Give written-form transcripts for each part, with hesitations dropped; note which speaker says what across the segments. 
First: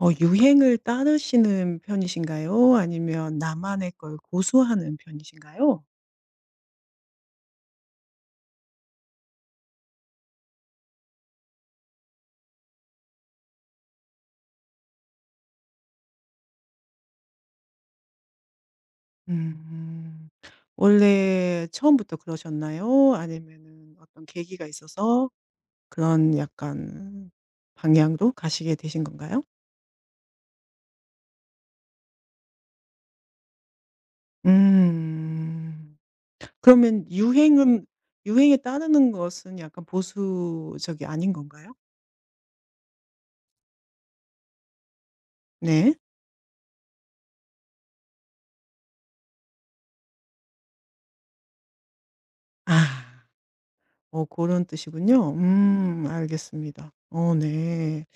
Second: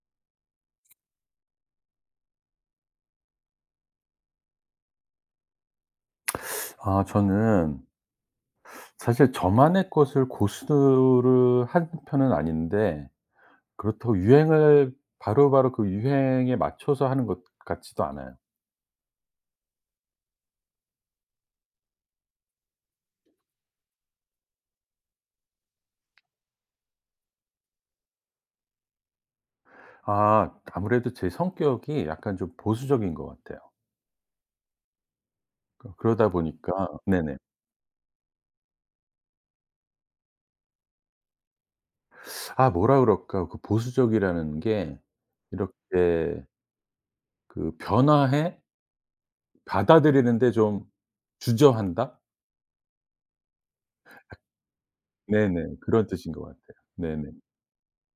Speaker 1: 유행을 따르시는 편이신가요? 아니면 나만의 걸 고수하는 편이신가요?
Speaker 2: 아 저는 사실 저만의 것을 고수를 하는 편은 아닌데, 그렇다고 유행을 바로바로 그 유행에 맞춰서 하는 것 같지도 않아요.
Speaker 1: 음. 원래 처음부터 그러셨나요? 아니면은 어떤 계기가 있어서 그런 약간 방향으로 가시게 되신 건가요?
Speaker 2: 아 아무래도 제 성격이 약간 좀 보수적인 것 같아요. 그
Speaker 1: 음.
Speaker 2: 그러다 보니까.
Speaker 1: 그러면
Speaker 2: 네네.
Speaker 1: 유행은 유행에 따르는 것은 약간 보수적이 아닌 건가요?
Speaker 2: 아 뭐라 그럴까? 그 보수적이라는 게
Speaker 1: 네.
Speaker 2: 이렇게 그 변화해 받아들이는데 좀 주저한다?
Speaker 1: 아. 그런 뜻이군요.
Speaker 2: 네네. 그런 뜻인 것 같아요.
Speaker 1: 알겠습니다.
Speaker 2: 네네.
Speaker 1: 어 네.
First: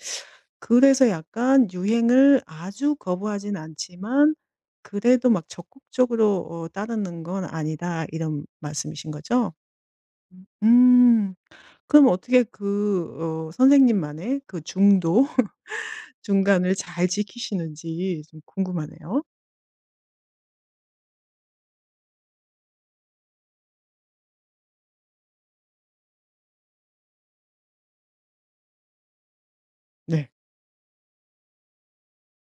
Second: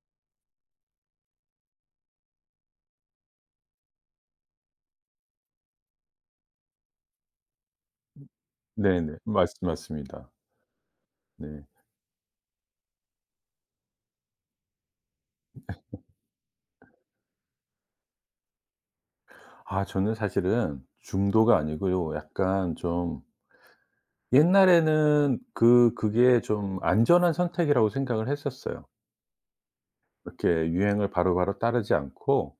Speaker 1: 그래서 약간 유행을 아주 거부하진 않지만 그래도 막 적극적으로 따르는 건 아니다 이런 말씀이신
Speaker 2: 네네. 맞
Speaker 1: 거죠?
Speaker 2: 맞습니다.
Speaker 1: 음. 음.
Speaker 2: 네.
Speaker 1: 그럼 어떻게 선생님만의 그 중도, 중간을 잘 지키시는지 좀 궁금하네요.
Speaker 2: 아 저는 사실은 중도가 아니고요. 약간 좀 옛날에는 그게 좀 안전한 선택이라고 생각을 했었어요.
Speaker 1: 네.
Speaker 2: 이렇게 유행을 바로바로 따르지 않고,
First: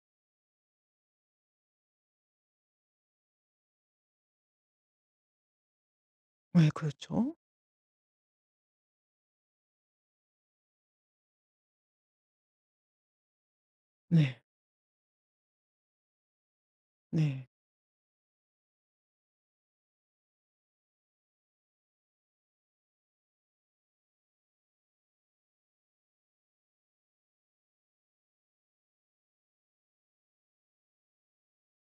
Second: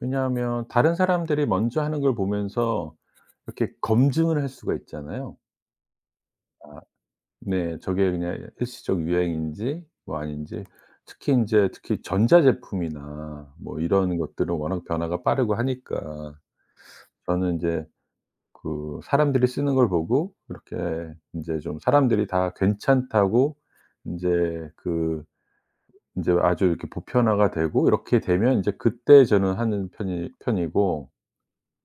Speaker 2: 왜냐하면 다른 사람들이 먼저 하는 걸 보면서 이렇게 검증을 할 수가 있잖아요.
Speaker 1: 예 그렇죠.
Speaker 2: 네. 저게 그냥 일시적 유행인지 뭐 아닌지. 특히 인제 특히 전자제품이나 뭐 이런
Speaker 1: 네.
Speaker 2: 것들은 워낙 변화가 빠르고 하니까,
Speaker 1: 네.
Speaker 2: 저는 인제 그 사람들이 쓰는 걸 보고 이렇게 인제 좀 사람들이 다 괜찮다고, 인제 그 인제 아주 이렇게 보편화가 되고 이렇게 되면 인제 그때 저는 하는 편이고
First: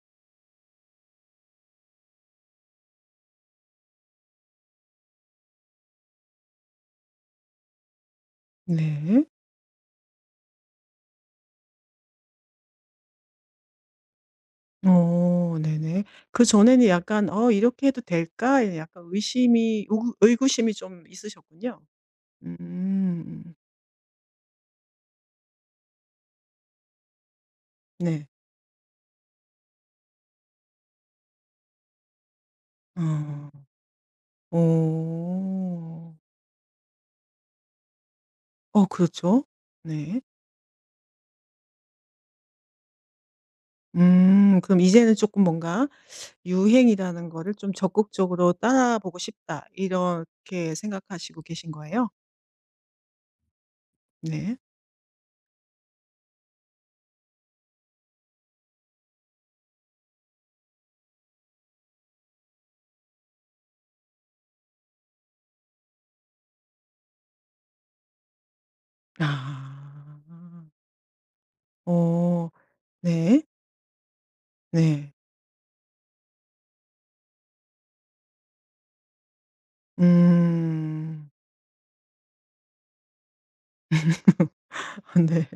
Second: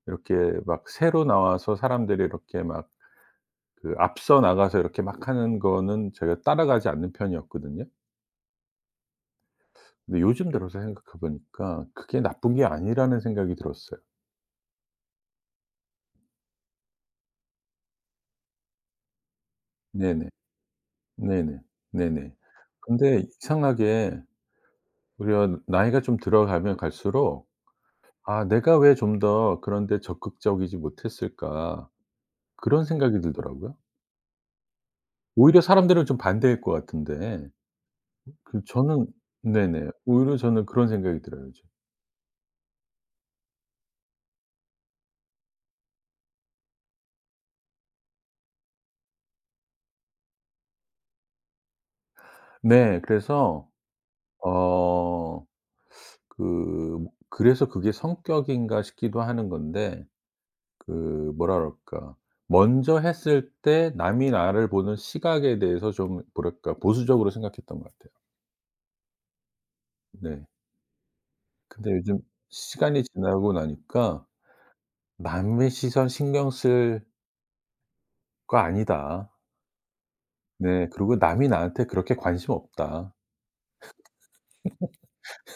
Speaker 2: 이렇게 막 새로 나와서 사람들이 이렇게 막 그 앞서 나가서 이렇게 막 하는 거는 제가 따라가지 않는 편이었거든요.
Speaker 1: 네.
Speaker 2: 근데 요즘 들어서 생각해 보니까 그게 나쁜 게 아니라는 생각이 들었어요.
Speaker 1: 어 네네. 그전에는 약간 '어 이렇게 해도 될까?' 예 약간 의심이 의구
Speaker 2: 네네.
Speaker 1: 의구심이 좀
Speaker 2: 네네.
Speaker 1: 있으셨군요.
Speaker 2: 네네. 근데
Speaker 1: 음.
Speaker 2: 이상하게 오히려 나이가 좀 들어가면 갈수록
Speaker 1: 네.
Speaker 2: '아 내가 왜 좀 더 그런 데 적극적이지 못했을까.' 그런 생각이
Speaker 1: 어.
Speaker 2: 들더라고요. 오히려 사람들은
Speaker 1: 오,
Speaker 2: 좀 반대일 것 같은데 그
Speaker 1: 어
Speaker 2: 저는
Speaker 1: 그렇죠.
Speaker 2: 네네.
Speaker 1: 네.
Speaker 2: 오히려 저는 그런 생각이 들어요 요즘.
Speaker 1: 그럼 이제는 조금 뭔가 '유행이라는 거를 좀 적극적으로 따라 보고 싶다.' 이렇게 생각하시고 계신 거예요?
Speaker 2: 네. 그래서
Speaker 1: 네.
Speaker 2: 어 그 그래서 그게 성격인가 싶기도 하는 건데, 그 뭐라 그럴까. 먼저 했을 때 남이 나를 보는 시각에 대해서 좀 뭐랄까 보수적으로 생각했던 것 같아요. 네.
Speaker 1: 아.
Speaker 2: 근데 요즘
Speaker 1: 어.
Speaker 2: 시간이
Speaker 1: 네.
Speaker 2: 지나고 나니까
Speaker 1: 네.
Speaker 2: '남의 시선 신경 쓸 거 아니다.' 네. 그리고
Speaker 1: 음.
Speaker 2: '남이 나한테 그렇게 관심 없다.'
Speaker 1: 네.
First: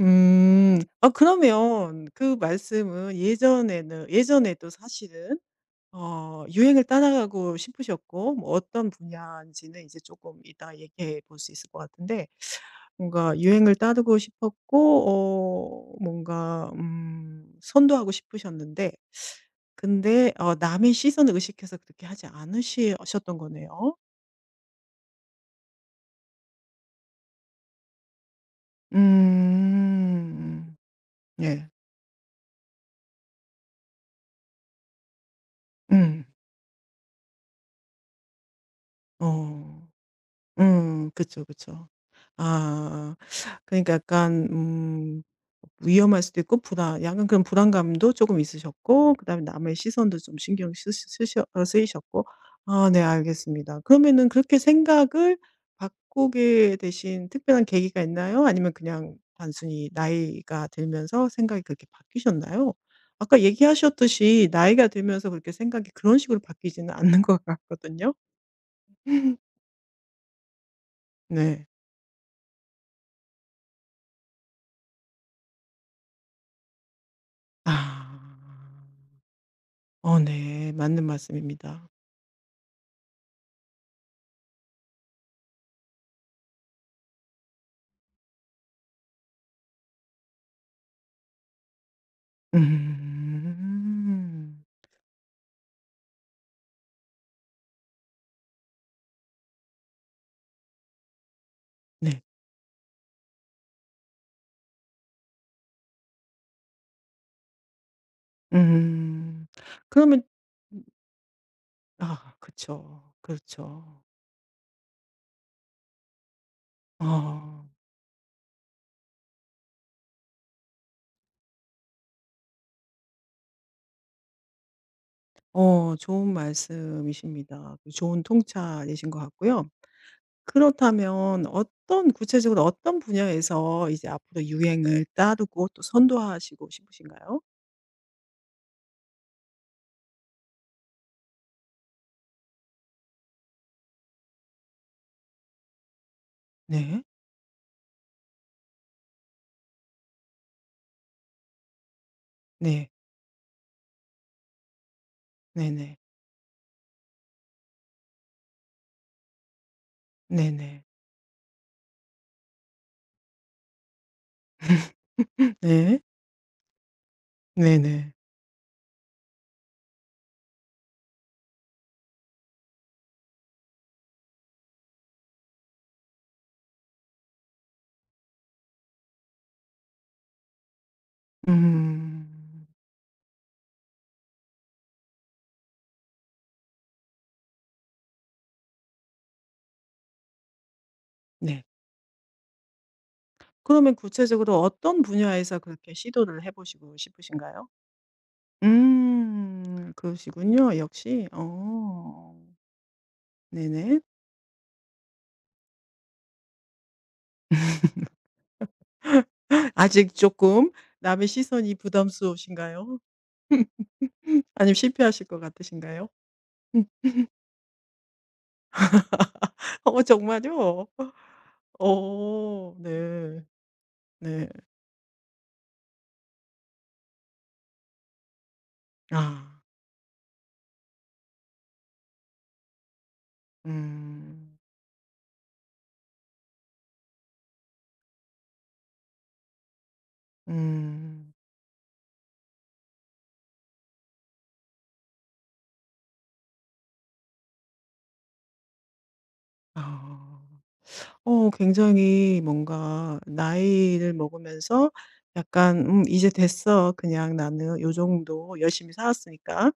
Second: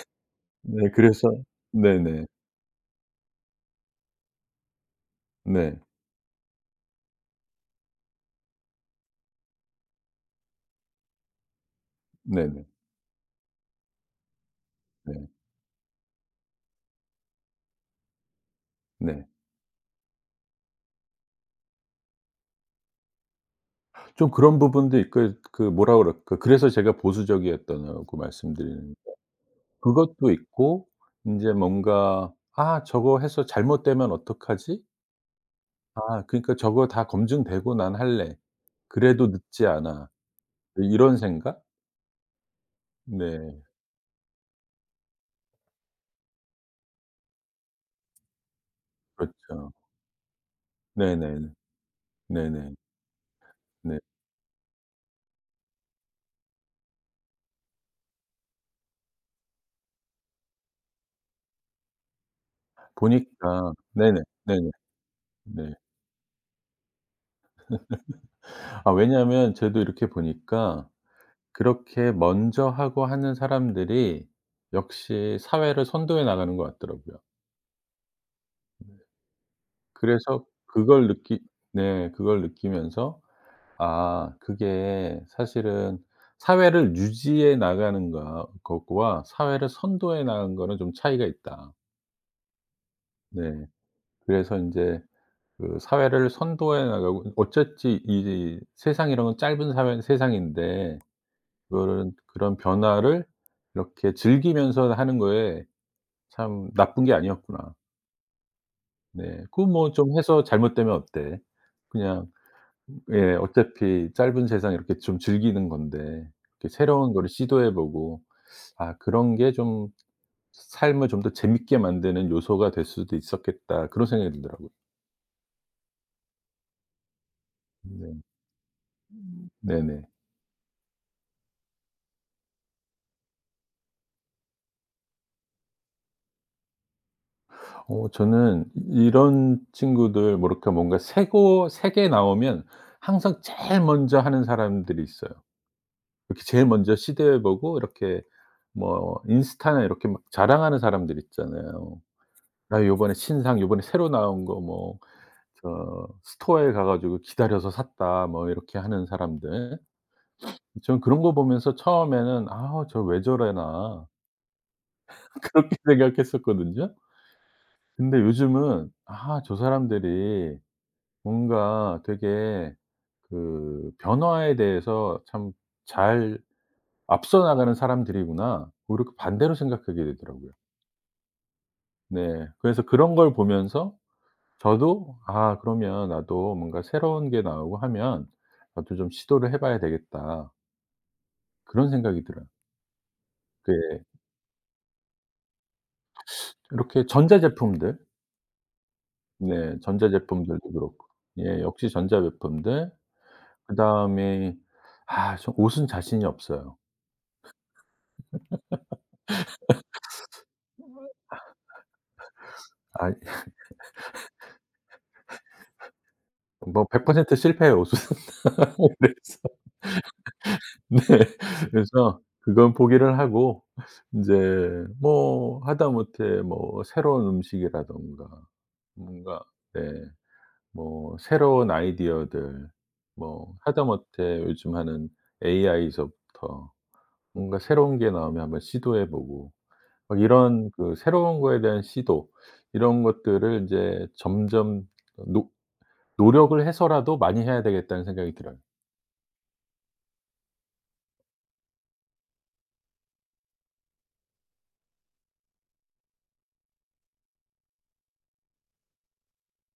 Speaker 1: 음.
Speaker 2: 네.
Speaker 1: 아
Speaker 2: 그래서
Speaker 1: 그러면
Speaker 2: 네네.
Speaker 1: 그 말씀은 예전에는 예전에도 사실은
Speaker 2: 네.
Speaker 1: 어 유행을 따라가고 싶으셨고 뭐 어떤 분야인지는 이제 조금 이따 얘기해 볼 수 있을 것 같은데
Speaker 2: 네네.
Speaker 1: 뭔가 유행을 따르고
Speaker 2: 네.
Speaker 1: 싶었고 어 뭔가 선도하고 싶으셨는데
Speaker 2: 네.
Speaker 1: 근데 어 남의 시선을 의식해서 그렇게 하지 않으시 셨던 거네요.
Speaker 2: 좀 그런 부분도 있고 그 뭐라 그럴까 그 그래서 제가 보수적이었다고 말씀드리는 그것도
Speaker 1: 음.
Speaker 2: 있고, 인제
Speaker 1: 네.
Speaker 2: 뭔가 '아 저거 해서 잘못되면 어떡하지?
Speaker 1: 음.
Speaker 2: 아 그러니까 저거 다 검증되고 난 할래. 그래도 늦지
Speaker 1: 어.
Speaker 2: 않아.'
Speaker 1: 음.
Speaker 2: 이런
Speaker 1: 그쵸,
Speaker 2: 생각?
Speaker 1: 그쵸. 아.
Speaker 2: 네.
Speaker 1: 그러니까 약간 위험할 수도 있고 불안 약간 그런 불안감도 조금 있으셨고 그다음에
Speaker 2: 그렇죠.
Speaker 1: 남의 시선도 좀 신경 쓰 쓰셔
Speaker 2: 네네네.
Speaker 1: 어 쓰이셨고.
Speaker 2: 네네.
Speaker 1: 아 네 알겠습니다.
Speaker 2: 네.
Speaker 1: 그러면은 그렇게 생각을 바꾸게 되신 특별한 계기가 있나요? 아니면 그냥 단순히 나이가 들면서 생각이 그렇게 바뀌셨나요? 아까
Speaker 2: 보니까 네네.
Speaker 1: 얘기하셨듯이
Speaker 2: 네네.
Speaker 1: 나이가 들면서 그렇게
Speaker 2: 네.
Speaker 1: 생각이 그런 식으로 바뀌지는 않는 것 같거든요.
Speaker 2: 아 왜냐하면 저도 이렇게 보니까
Speaker 1: 네.
Speaker 2: 그렇게 먼저 하고 하는 사람들이 역시 사회를 선도해 나가는 것 같더라고요.
Speaker 1: 아. 어
Speaker 2: 그래서
Speaker 1: 네. 맞는
Speaker 2: 그걸 느끼
Speaker 1: 말씀입니다.
Speaker 2: 네 그걸 느끼면서 '아 그게 사실은 사회를 유지해 나가는 거 거와 사회를 선도해 나가는 거는 좀 차이가 있다.' 네. 그래서
Speaker 1: 음.
Speaker 2: 인제 그 사회를 선도해 나가고 어쨌지 이 세상이라는 짧은 사회 세상인데, 그런
Speaker 1: 네.
Speaker 2: 그런 변화를 이렇게 즐기면서 하는 거에 참 나쁜 게 아니었구나. 네.
Speaker 1: 음.
Speaker 2: 그 뭐 좀
Speaker 1: 그러면
Speaker 2: 해서 잘못되면 어때. 그냥
Speaker 1: 아 그쵸.
Speaker 2: 예
Speaker 1: 그렇죠.
Speaker 2: 어차피 짧은 세상 이렇게 좀 즐기는 건데 이렇게 새로운 거를
Speaker 1: 어.
Speaker 2: 시도해 보고, 아 그런 게 좀 '삶을 좀 더 재밌게 만드는 요소가 될 수도 있었겠다.' 그런 생각이 들더라고요.
Speaker 1: 어 좋은 말씀이십니다. 그
Speaker 2: 네.
Speaker 1: 좋은 통찰이신 것 같고요.
Speaker 2: 네네.
Speaker 1: 그렇다면 어떤 구체적으로 어떤 분야에서 이제 앞으로 유행을 따르고 또 선도하시고 싶으신가요?
Speaker 2: 어 저는 이런 친구들 뭐 이렇게 뭔가 새고 새게 나오면 항상 제일 먼저 하는 사람들이 있어요. 이렇게 제일 먼저
Speaker 1: 네.
Speaker 2: 시도해 보고 이렇게 뭐 인스타나 이렇게 막 자랑하는 사람들 있잖아요. "나
Speaker 1: 네.
Speaker 2: 요번에 신상 요번에 새로 나온 거 뭐
Speaker 1: 네네.
Speaker 2: 저 스토어에 가 가지고 기다려서 샀다." 뭐 이렇게 하는 사람들.
Speaker 1: 네네.
Speaker 2: 저는 그런 거 보면서 처음에는 '아 저 왜 저래나' 그렇게
Speaker 1: 네.
Speaker 2: 생각했었거든요.
Speaker 1: 네네.
Speaker 2: 근데 요즘은 '아 저 사람들이 뭔가 되게 그 변화에 대해서 참 잘 앞서 나가는 사람들이구나.' 이렇게 반대로 생각하게 되더라고요. 네.
Speaker 1: 음.
Speaker 2: 그래서 그런 걸 보면서 저도 '아 그러면 나도 뭔가 새로운 게 나오고 하면 나도 좀 시도를 해 봐야 되겠다.'
Speaker 1: 네.
Speaker 2: 그런 생각이 들어요.
Speaker 1: 그러면
Speaker 2: 네.
Speaker 1: 구체적으로 어떤 분야에서 그렇게 시도를 해 보시고
Speaker 2: 이렇게 전자
Speaker 1: 싶으신가요?
Speaker 2: 제품들. 네.
Speaker 1: 음.
Speaker 2: 전자 제품들도
Speaker 1: 그러시군요,
Speaker 2: 그렇고
Speaker 1: 역시.
Speaker 2: 예 역시 전자
Speaker 1: 어.
Speaker 2: 제품들
Speaker 1: 네네.
Speaker 2: 그다음에 아 저 옷은 자신이 없어요.
Speaker 1: 아직 조금 남의 시선이 부담스러우신가요?
Speaker 2: 아이
Speaker 1: 아니면 실패하실 것 같으신가요?
Speaker 2: 뭐 100% 실패해요, 옷은. 그래서
Speaker 1: 어 정말요?
Speaker 2: 네. 그래서 그건
Speaker 1: 어
Speaker 2: 포기를
Speaker 1: 네.
Speaker 2: 하고
Speaker 1: 네.
Speaker 2: 인제 뭐 하다못해 뭐 새로운 음식이라든가 뭔가
Speaker 1: 아.
Speaker 2: 네 뭐 새로운 아이디어들 뭐 하다못해
Speaker 1: 음.
Speaker 2: 요즘 하는 AI서부터 뭔가 새로운 게 나오면 한번 시도해 보고 막 이런 그
Speaker 1: 음.
Speaker 2: 새로운 거에 대한 시도, 이런 것들을 인제 점점 노 노력을 해서라도 많이 해야 되겠다는 생각이 들어요.
Speaker 1: 아. 어 굉장히 뭔가 나이를 먹으면서 약간 '음 이제 됐어. 그냥 나는 요 정도 열심히 살았으니까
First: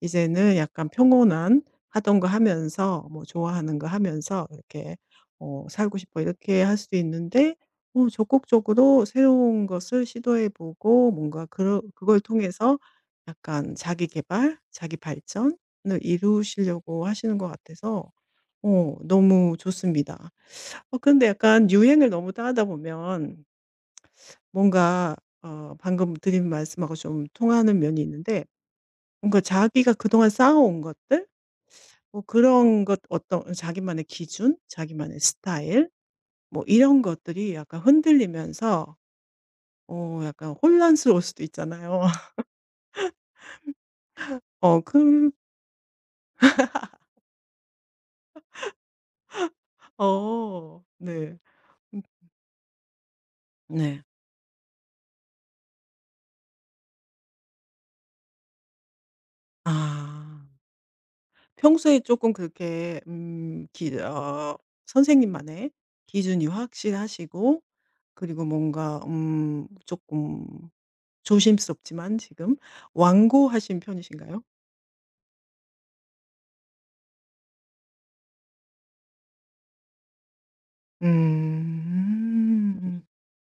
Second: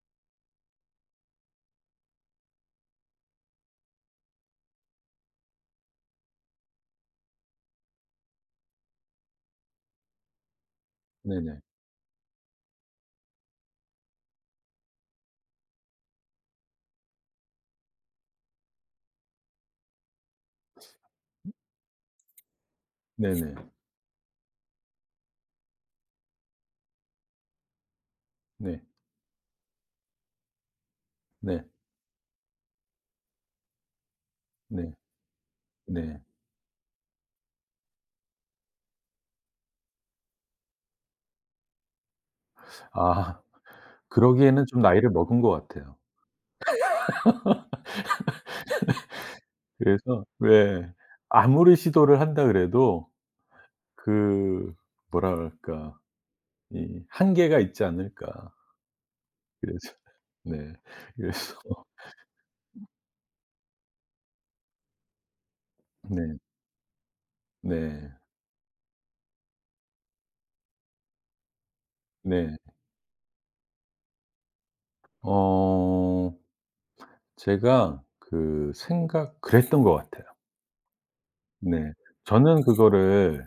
Speaker 1: 이제는 약간 평온한 하던 거 하면서 뭐 좋아하는 거 하면서 이렇게 어 살고 싶어.' 이렇게 할 수 있는데 어 적극적으로 새로운 것을 시도해 보고 뭔가
Speaker 2: 네네.
Speaker 1: 그걸 통해서 약간 자기 발전을 이루시려고 하시는 것 같아서 어 너무 좋습니다. 어 근데 약간 유행을 너무 따르다 보면
Speaker 2: 네네.
Speaker 1: 뭔가 어 방금 드린 말씀하고 좀 통하는 면이 있는데
Speaker 2: 네.
Speaker 1: 뭔가 자기가 그동안 쌓아온 것들
Speaker 2: 네.
Speaker 1: 뭐 그런 것 어떤 자기만의 기준,
Speaker 2: 네.
Speaker 1: 자기만의 스타일
Speaker 2: 네.
Speaker 1: 뭐 이런 것들이 약간 흔들리면서 어 약간 혼란스러울 수도 있잖아요.
Speaker 2: 아 그러기에는
Speaker 1: 어
Speaker 2: 좀 나이를
Speaker 1: 그
Speaker 2: 먹은 것 같아요. 그래서 왜
Speaker 1: 네.
Speaker 2: 아무리
Speaker 1: 음
Speaker 2: 시도를 한다 그래도
Speaker 1: 네.
Speaker 2: 그 뭐라 그럴까 이 한계가 있지 않을까. 그래서
Speaker 1: 아.
Speaker 2: 네. 그래서
Speaker 1: 평소에 조금 그렇게 기 어 선생님만의
Speaker 2: 네.
Speaker 1: 기준이 확실하시고
Speaker 2: 네.
Speaker 1: 그리고 뭔가 조금 조심스럽지만 지금
Speaker 2: 네.
Speaker 1: 완고하신 편이신가요?
Speaker 2: 어 제가 그 생각 그랬던 것 같아요. 네. 저는
Speaker 1: 음.
Speaker 2: 그거를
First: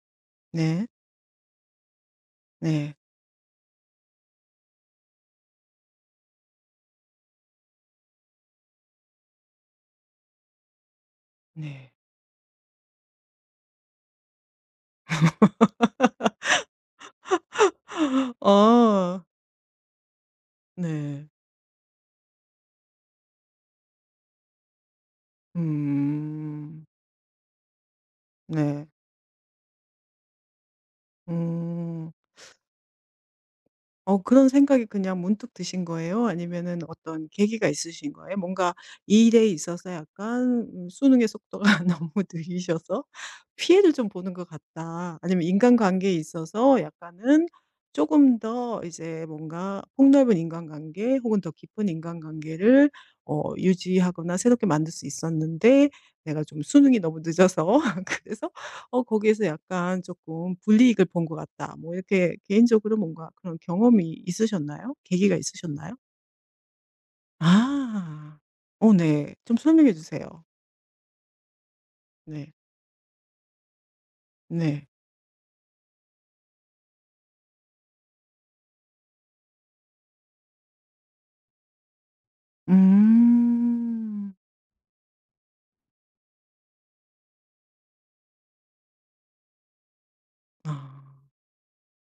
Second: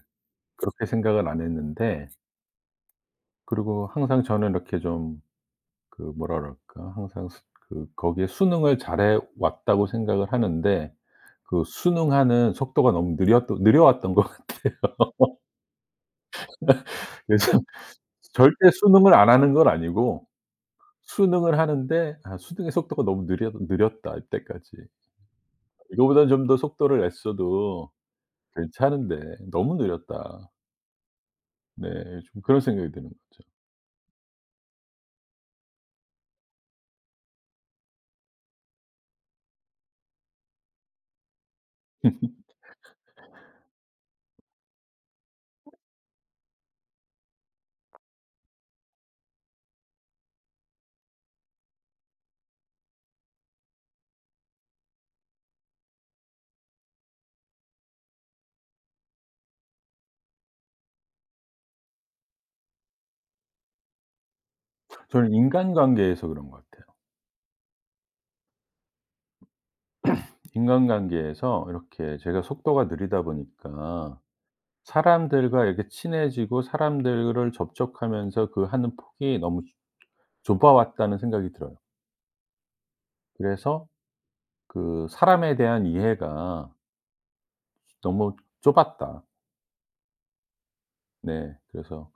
Speaker 2: 그렇게
Speaker 1: 네.
Speaker 2: 생각을 안 했는데,
Speaker 1: 네.
Speaker 2: 그리고 항상 저는 이렇게 좀 그 뭐랄까 항상 스 그 거기에 순응을 잘해 왔다고 생각을 하는데, 그
Speaker 1: 네.
Speaker 2: 순응하는 속도가 너무 느렸 느려왔던 것 같아요. 그래서 절대 순응을
Speaker 1: 아.
Speaker 2: 안 하는 건 아니고
Speaker 1: 네.
Speaker 2: 순응을 하는데 '아 순응의 속도가 너무 느려 느렸다 이때까지. 이거보다는 좀 더
Speaker 1: 음.
Speaker 2: 속도를 냈어도
Speaker 1: 네.
Speaker 2: 괜찮은데 너무 느렸다.'
Speaker 1: 음.
Speaker 2: 네 좀 그런 생각이 드는 거죠.
Speaker 1: 어 그런 생각이 그냥 문득 드신 거예요? 아니면은 어떤 계기가 있으신 거예요? 뭔가 이 일에 있어서 약간 수능의 속도가 너무 느리셔서 피해를 좀 보는 것 같다. 아니면 인간관계에 있어서 약간은 조금 더 이제 뭔가 폭넓은 인간관계 혹은 더 깊은 인간관계를 어 유지하거나 새롭게 만들 수 있었는데 내가 좀 수능이 너무 늦어서 그래서 어 거기에서 약간 조금 '불이익을 본 것 같다.' 뭐 이렇게 개인적으로 뭔가 그런 경험이 있으셨나요?
Speaker 2: 저는
Speaker 1: 계기가 있으셨나요?
Speaker 2: 인간관계에서 그런 것 같아요.
Speaker 1: 아. 어 네. 좀 설명해 주세요.
Speaker 2: 인간관계에서 이렇게 제가
Speaker 1: 네.
Speaker 2: 속도가 느리다 보니까
Speaker 1: 네.
Speaker 2: 사람들과 이렇게 친해지고 사람들을 접촉하면서 그 하는 폭이 너무 좁아 왔다는 생각이 들어요. 그래서
Speaker 1: 음.
Speaker 2: 그 '사람에 대한 이해가 너무 좁았다.'
Speaker 1: 아.
Speaker 2: 네. 그래서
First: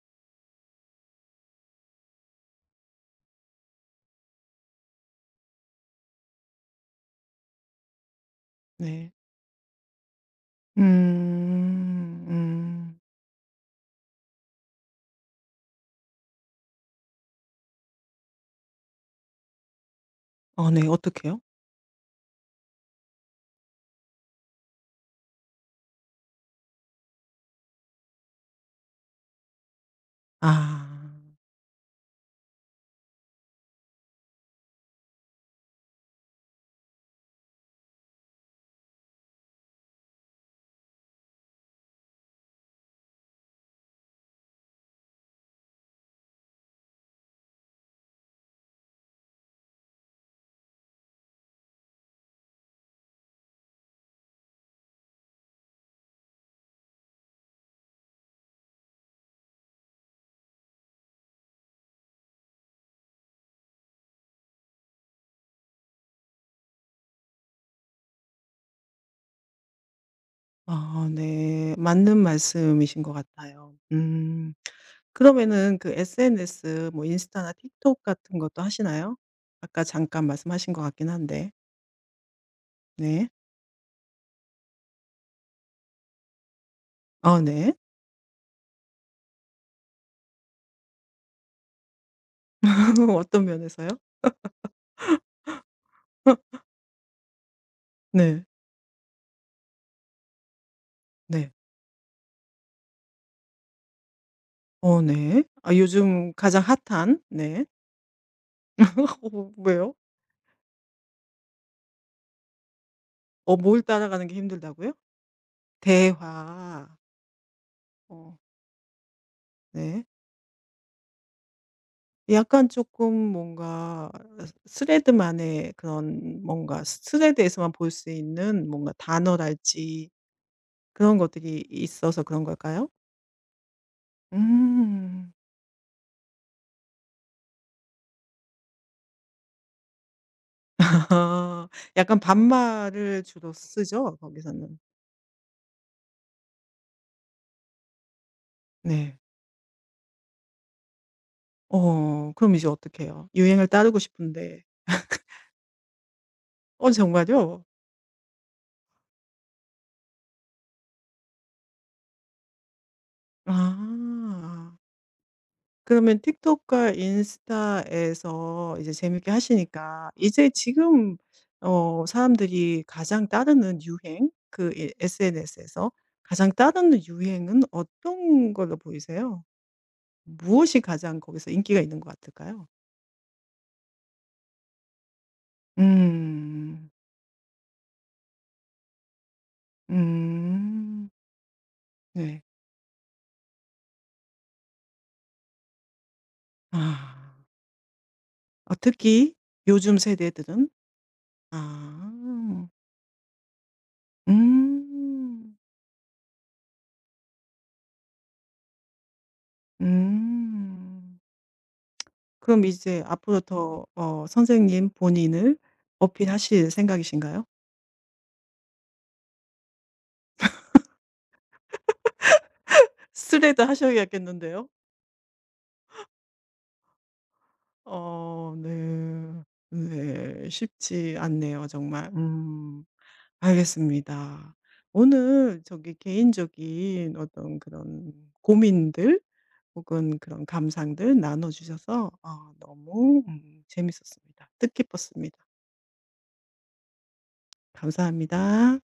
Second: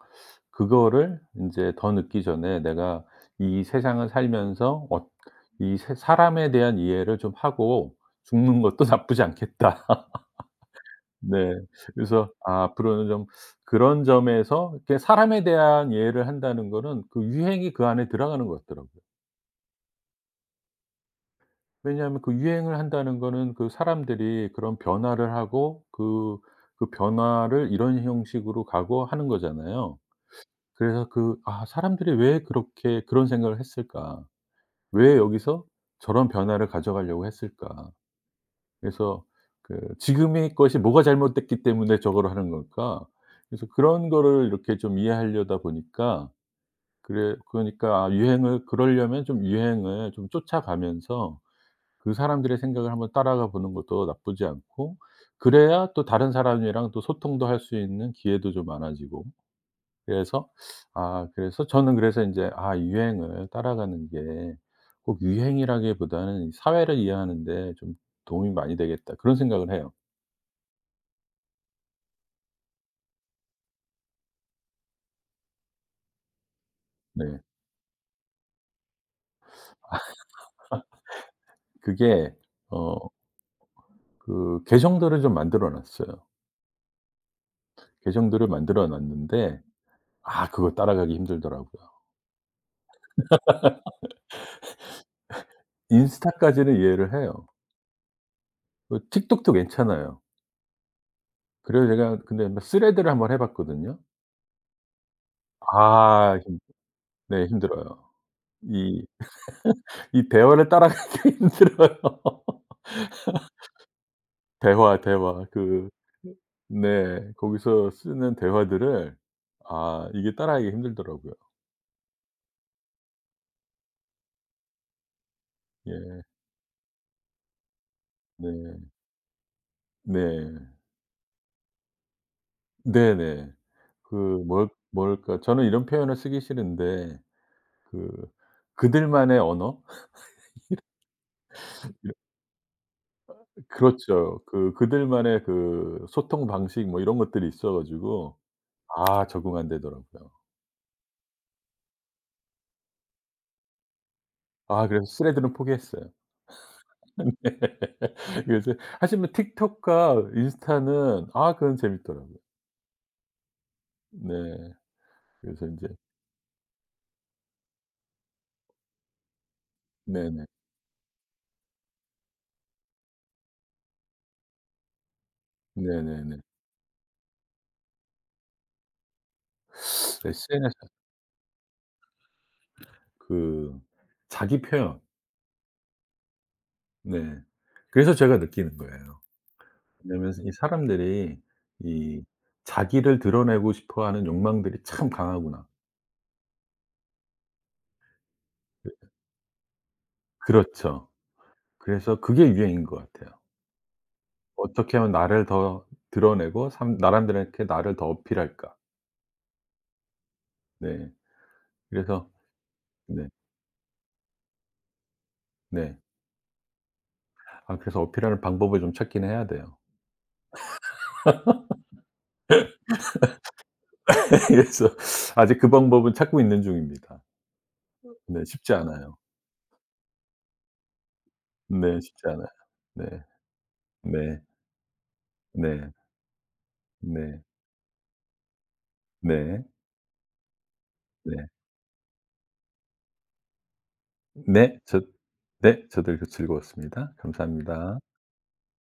Speaker 2: 그거를 인제 더 늦기 전에 내가 이 세상을 살면서 어 이 세 '사람에 대한 이해를 좀 하고 죽는 것도
Speaker 1: 네.
Speaker 2: 나쁘지 않겠다.' 네.
Speaker 1: 음.
Speaker 2: 그래서 아
Speaker 1: 음.
Speaker 2: 앞으로는 좀 그런 점에서 이렇게 사람에 대한 이해를 한다는 거는 그 유행이 그 안에 들어가는 것 같더라고요.
Speaker 1: 어 네. 어떻게요?
Speaker 2: 왜냐하면 그 유행을 한다는 거는 그 사람들이 그런 변화를 하고 그, 그 변화를 이런 형식으로 가고 하는 거잖아요. 그래서
Speaker 1: 아.
Speaker 2: 그 '아 사람들이 왜 그렇게 그런 생각을 했을까? 왜 여기서 저런 변화를 가져가려고 했을까?' 그래서 그 '지금의 것이 뭐가 잘못됐기 때문에 저거를 하는 걸까?' 그래서 그런 거를 이렇게 좀 이해하려다 보니까, 그래 그러니까 아 유행을 그러려면 좀 유행을 좀 쫓아가면서 그 사람들의 생각을 한번 따라가 보는 것도 나쁘지 않고, 그래야 또 다른 사람이랑 또 소통도 할 수 있는 기회도 좀 많아지고, 그래서 아 그래서 저는 그래서 인제 아 유행을 따라가는 게 꼭 유행이라기보다는 이 '사회를 이해하는 데 좀 도움이 많이 되겠다.' 그런 생각을 해요.
Speaker 1: 아 네. 맞는 말씀이신 것 같아요. 음. 그러면은 그 SNS 뭐
Speaker 2: 네.
Speaker 1: 인스타나 틱톡 같은 것도 하시나요? 아까 잠깐 말씀하신 것 같긴 한데.
Speaker 2: 그게 어
Speaker 1: 네.
Speaker 2: 그 계정들을 좀 만들어 놨어요.
Speaker 1: 아 네.
Speaker 2: 계정들을 만들어 놨는데 아 그거 따라가기 힘들더라고요.
Speaker 1: 어떤 면에서요?
Speaker 2: 인스타까지는 이해를 해요.
Speaker 1: 네.
Speaker 2: 그 틱톡도 괜찮아요.
Speaker 1: 네.
Speaker 2: 그래서 제가 근데 뭐 스레드를 한번 해 봤거든요.
Speaker 1: 어 네. 아 요즘
Speaker 2: 아 힘
Speaker 1: 가장 핫한
Speaker 2: 네
Speaker 1: 네.
Speaker 2: 힘들어요. 이
Speaker 1: 어 왜요?
Speaker 2: 이 대화를 따라가기 힘들어요.
Speaker 1: 어 뭘 따라가는 게 힘들다고요?
Speaker 2: 대화, 대화. 그
Speaker 1: 대화.
Speaker 2: 네. 거기서 쓰는
Speaker 1: 어
Speaker 2: 대화들을
Speaker 1: 네.
Speaker 2: 아 이게 따라하기가 힘들더라고요.
Speaker 1: 약간 조금 뭔가 스레드만의
Speaker 2: 예.
Speaker 1: 그런 뭔가 스레드에서만 볼 수 있는
Speaker 2: 네.
Speaker 1: 뭔가 단어랄지
Speaker 2: 네.
Speaker 1: 그런 것들이 있어서 그런 걸까요?
Speaker 2: 네네. 그 뭘
Speaker 1: 음.
Speaker 2: 뭘까? 저는 이런 표현을 쓰기 싫은데 그 그들만의 언어?
Speaker 1: 아.
Speaker 2: 이
Speaker 1: 약간 반말을 주로 쓰죠,
Speaker 2: 그렇죠. 그
Speaker 1: 거기서는.
Speaker 2: 그들만의 그 소통 방식 뭐 이런 것들이 있어 가지고
Speaker 1: 네.
Speaker 2: 아 적응 안 되더라고요.
Speaker 1: 어 그럼 이제 어떡해요? 유행을 따르고 싶은데.
Speaker 2: 아 그래서 스레드는 포기했어요.
Speaker 1: 어
Speaker 2: 네.
Speaker 1: 정말요?
Speaker 2: 그래서 하지만 틱톡과 인스타는 아 그건 재밌더라고요.
Speaker 1: 아.
Speaker 2: 네. 그래서 인제
Speaker 1: 그러면 틱톡과 인스타에서 이제 재밌게 하시니까
Speaker 2: 네네.
Speaker 1: 이제 지금 어 사람들이 가장 따르는 유행 그 SNS에서
Speaker 2: 네네네.
Speaker 1: 가장 따르는 유행은 어떤 걸로 보이세요? 무엇이
Speaker 2: SNS
Speaker 1: 가장 거기서 인기가 있는 것 같을까요?
Speaker 2: 그 자기 표현.
Speaker 1: 음.
Speaker 2: 네. 그래서 제가 느끼는 거예요. 왜냐면 이
Speaker 1: 음.
Speaker 2: 사람들이 이
Speaker 1: 네.
Speaker 2: 자기를 드러내고 싶어하는 욕망들이 참 강하구나.
Speaker 1: 아. 어,
Speaker 2: 그
Speaker 1: 특히 요즘 세대들은?
Speaker 2: 그렇죠. 그래서 그게
Speaker 1: 아.
Speaker 2: 유행인 것 같아요. 어떻게 하면 나를
Speaker 1: 음.
Speaker 2: 더 드러내고 삼 사람들한테 나를 더 어필할까. 네.
Speaker 1: 음.
Speaker 2: 그래서
Speaker 1: 그럼 이제
Speaker 2: 네.
Speaker 1: 앞으로 더 어 선생님 본인을
Speaker 2: 네.
Speaker 1: 어필하실 생각이신가요?
Speaker 2: 아 그래서 어필하는 방법을 좀 찾긴 해야 돼요.
Speaker 1: 스레드 하셔야겠는데요.
Speaker 2: 그래서 아직 그 방법은 찾고 있는 중입니다. 네.
Speaker 1: 어
Speaker 2: 쉽지 않아요.
Speaker 1: 네. 네. 쉽지 않네요
Speaker 2: 네.
Speaker 1: 정말.
Speaker 2: 쉽지 않아요.
Speaker 1: 음.
Speaker 2: 네. 네.
Speaker 1: 알겠습니다. 오늘
Speaker 2: 네.
Speaker 1: 저기 개인적인
Speaker 2: 네.
Speaker 1: 어떤 그런 고민들
Speaker 2: 네.
Speaker 1: 혹은 그런 감상들
Speaker 2: 네.
Speaker 1: 나눠주셔서 어, 너무 재밌었습니다.
Speaker 2: 네. 저
Speaker 1: 뜻깊었습니다.
Speaker 2: 네. 저도 즐거웠습니다. 감사합니다.
Speaker 1: 감사합니다.